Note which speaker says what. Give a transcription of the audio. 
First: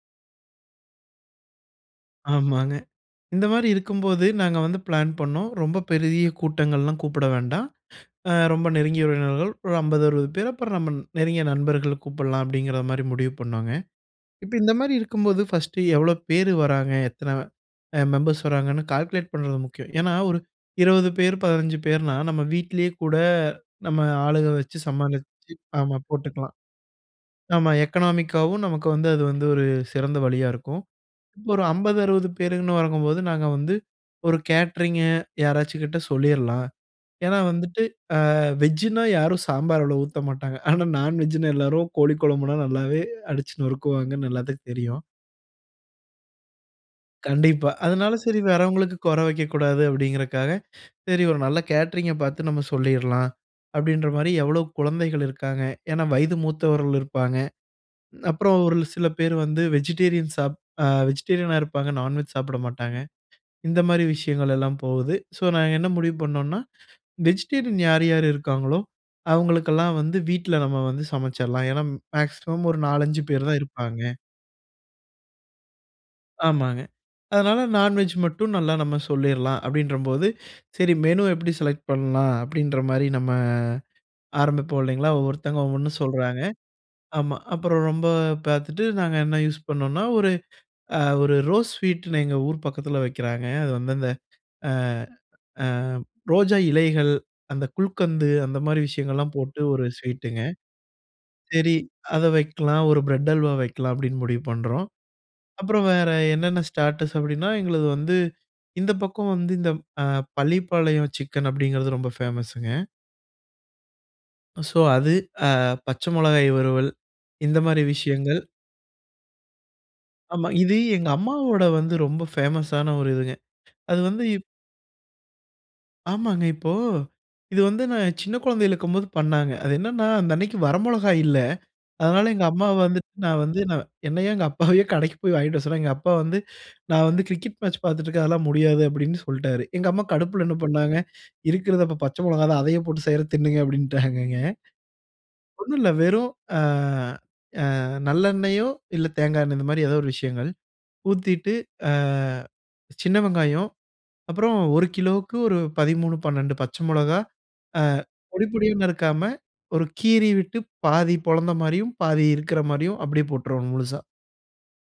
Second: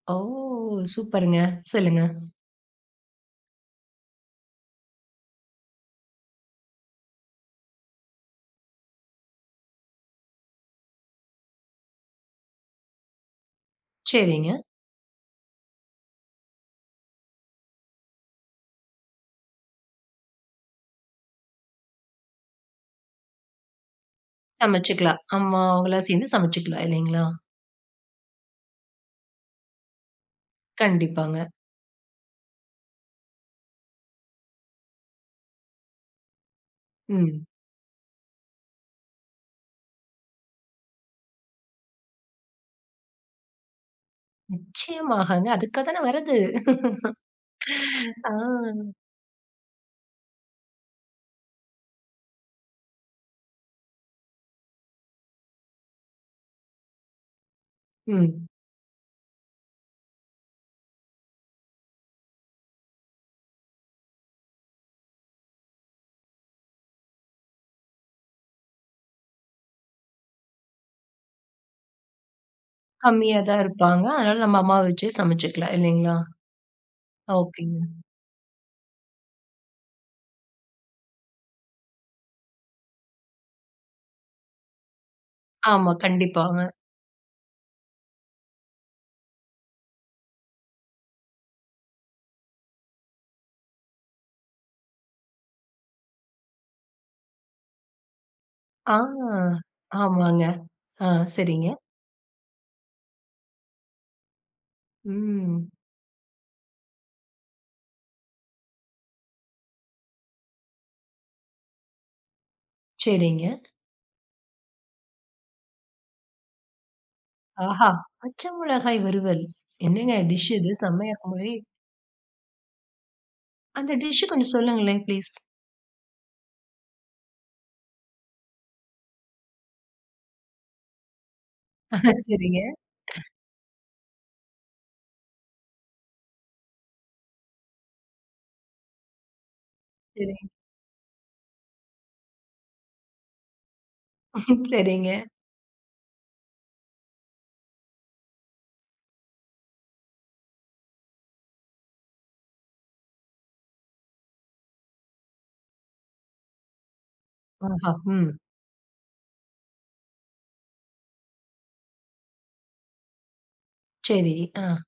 Speaker 1: ஓ! சூப்பர்ங்க, சொல்லுங்க.
Speaker 2: ஆமாங்க. இந்த மாதிரி இருக்கும்போது நாங்க வந்து பிளான் பண்ணோம் ரொம்ப பெரிய கூட்டங்கள்லாம் கூப்பட வேண்டாம். அ, ரொம்ப நெருங்கிய உறவினர்கள் ஒரு 50 60 பேர், அப்பறம் நம்ம நெருங்கிய நண்பர்கள கூப்பலாம் அப்டிங்கிற மாரி முடிவு பண்ணோங்க. இப்ப
Speaker 1: சரிங்க.
Speaker 2: இந்த மாரி இருக்கும்போது ஃபர்ஸ்ட்டு எவ்வளோ பேரு வராங்க. எத்தன அ, மெம்பர்ஸ் வராங்கன்னு கால்குலேட் பண்றது முக்கியம். ஏன்னா, ஒரு 20 பேர் 15 பேர்னா நம்ம வீட்லே கூட நம்ம ஆளுக வச்சு
Speaker 1: சமைச்சிக்கலாம்.
Speaker 2: சமாளிச்சி
Speaker 1: அம்மா
Speaker 2: ஆமா
Speaker 1: அவங்கலாம் சேர்ந்து
Speaker 2: போட்டுக்கலாம்.
Speaker 1: சமைச்சிக்கலாம். இல்லைங்களா?
Speaker 2: நம்ம எக்கனாமிக்காவும் நமக்கு வந்து, அது வந்து ஒரு சிறந்த வழியா இருக்கும்.
Speaker 1: கண்டிப்பாங்க.
Speaker 2: இப்போ ஒரு 50 60 பேருன்னு வரங்கம்போது நாங்க வந்து ஒரு கேட்டரிங்கு யாராச்சும் கிட்ட சொல்லிரலாம். ஏன்னா,
Speaker 1: ம்.
Speaker 2: வந்துட்டு அ, வெஜ்ஜின்னா யாரும் சாம்பார் அவ்ளோ ஊத்த மாட்டாங்க. ஆனா நான்வெஜ்ஜின்னா எல்லாரும் கோழி கொழம்புனா நல்லாவே அடிச்சு நொறுக்குவாங்கன்னு எல்லாத்துக்கும் தெரியும்.
Speaker 1: நிச்சயமாகங்க. அதுக்கா தான வரது.
Speaker 2: கண்டிப்பா. அதனால
Speaker 1: ஆ.
Speaker 2: சரி, வரவங்களுக்கு குற வெக்க கூடாது அப்டிங்கிறக்காக, சரி ஒரு நல்ல கேட்டரிங்க பார்த்து நம்ம சொல்லிரலாம், அப்டின்ற மாரி எவ்வளோ குழந்தைகள் இருக்காங்க. ஏன்னா, வயது மூத்தவர்கள் இருப்பாங்க.
Speaker 1: ம்.
Speaker 2: அப்புறம் ஒரு சில பேர் வந்து வெஜிடேரியன் சாப் அ, வெஜிடேரியனா இருப்பாங்க, நான்வெஜ் சாப்பட மாட்டாங்க. இந்த மாரி விஷயங்கள் எல்லாம் போவுது. ஸோ நாங்க என்ன முடிவு பண்ணோம்னா, வெஜிடேரியன் யார் யாரு இருக்காங்களோ, அவங்களுக்கெல்லாம் வந்து வீட்ல நம்ம வந்து சமைச்சிரலாம். ஏன்னா, மேக்ஸிமம் ஒரு 4 5
Speaker 1: கம்மியா
Speaker 2: பேரு தான்
Speaker 1: தான்
Speaker 2: இருப்பாங்க.
Speaker 1: இருப்பாங்க. அதனால நம்ம அம்மாவ வச்சே சமைச்சுக்கலாம். இல்லைங்களா?
Speaker 2: ஆமாங்க. அதனால
Speaker 1: ஓகேங்க
Speaker 2: நான்வெஜ் மட்டும் நல்லா நம்ம சொல்லிரலாம் அப்டின்றம்போது, சரி மெனு எப்படி செலக்ட் பண்ணலாம் அப்டின்ற மாரி நம்ம ஆரம்பிப்போம், இல்லைங்களா? ஒவ்வொருத்தங்க ஒவ்வொண்ணு
Speaker 1: ஆமா,
Speaker 2: சொல்றாங்க.
Speaker 1: கண்டிப்பாங்க.
Speaker 2: ஆமா. அப்பறம் ரொம்ப பார்த்துட்டு நாங்க என்ன யூஸ் பண்ணோம்னா, ஒரு அ, ஒரு ரோஸ் ஸ்வீட்டுன்னு எங்க ஊர் பக்கத்துல வெக்கிறாங்க. அது வந்து அந்த, அ, அ, ரோஜா இலைகள், அந்த குல்கந்து அந்த மாரி
Speaker 1: ஆ,
Speaker 2: விஷயங்கள்லாம் போட்டு ஒரு ஸ்வீட்டுங்க
Speaker 1: ஆமாங்க, ஆ, சரிங்க.
Speaker 2: சரி அதை வெக்கலாம், ஒரு பிரெட் அல்வா வெக்கலாம் அப்டின்னு முடிவு பண்றோம்.
Speaker 1: ம்
Speaker 2: அப்புறம் வேற என்னன்னா ஸ்டாட்டர்ஸ் அப்டின்னா எங்களது வந்து இந்த பக்கம் வந்து இந்த அ -பள்ளிப்பாளையம் சிக்கன் அப்டிங்கிறது ரொம்ப ஃபேமஸுங்க.
Speaker 1: சரிங்க.
Speaker 2: ஸோ அது. அ, பச்சை மிளகாய் வறுவல், இந்த
Speaker 1: ஆஹ.
Speaker 2: மாதிரி விஷயங்கள்.
Speaker 1: பச்ச மிளகாய் வறுவல். என்னங்க
Speaker 2: ஆமா.
Speaker 1: டிஷ் இது?
Speaker 2: இது எங்க
Speaker 1: செம்மையா இருக்கும் போலயே.
Speaker 2: அம்மாவோட வந்து ரொம்ப ஃபேமஸான ஒரு இதுங்க.
Speaker 1: அந்த
Speaker 2: அது வந்து
Speaker 1: டிஷ்ஷு
Speaker 2: இப்
Speaker 1: கொஞ்சம் சொல்லுங்களேன், ப்ளீஸ்
Speaker 2: ஆமாங்க. இப்போ இது வந்து நான் சின்ன கொழந்தையில இருக்கும்போது பண்ணாங்க. அது என்னன்னா அந்த அன்னிக்கி வரமொளகா இல்ல. அதனால எங்க
Speaker 1: சரிங்க
Speaker 2: அம்மா வந்துட்டு நான் வந்து நான் என்னைய எங்க அப்பாவயோ கடைக்கு போய் வாங்கிட்டு வர சொன்னாங்க. எங்க அப்பா வந்து நான் வந்து கிரிக்கெட் மேட்ச் பார்த்துட்டு இருக்கேன். அதெல்லாம் முடியாது அப்டின்னு சொல்லிட்டாரு. எங்க அம்மா கடுப்புல
Speaker 1: சரிங்.
Speaker 2: என்ன பண்ணாங்க, இருக்கறது அப்ப பச்சை மொளகா தான் அதையே போட்டு செய்றேன் தின்னுங்க அப்டின்டாங்கங்க.
Speaker 1: சரிங்க.
Speaker 2: ஒண்ணு இல்லை வெறும் அ, அ, நல்லெண்ணெயோ இல்ல தேங்காய் எண்ணெய் இந்த மாதிரி ஏதோ ஒரு விஷயங்கள். ஊத்திட்டு அ, சின்ன வெங்காயம் அப்பறம் 1 கிலோவுக்கு ஒரு 13 12 பச்சை மொளகா. அ,
Speaker 1: ஆஹா! ம்.
Speaker 2: பொடி பொடியா நறுக்காம, ஒரு கீறி விட்டு பாதி பொலந்த மாதிரியும் பாதி இருக்கிற மாதிரியும் அப்படியே போட்டுருவோம் முழுசா.
Speaker 1: சரி. அ.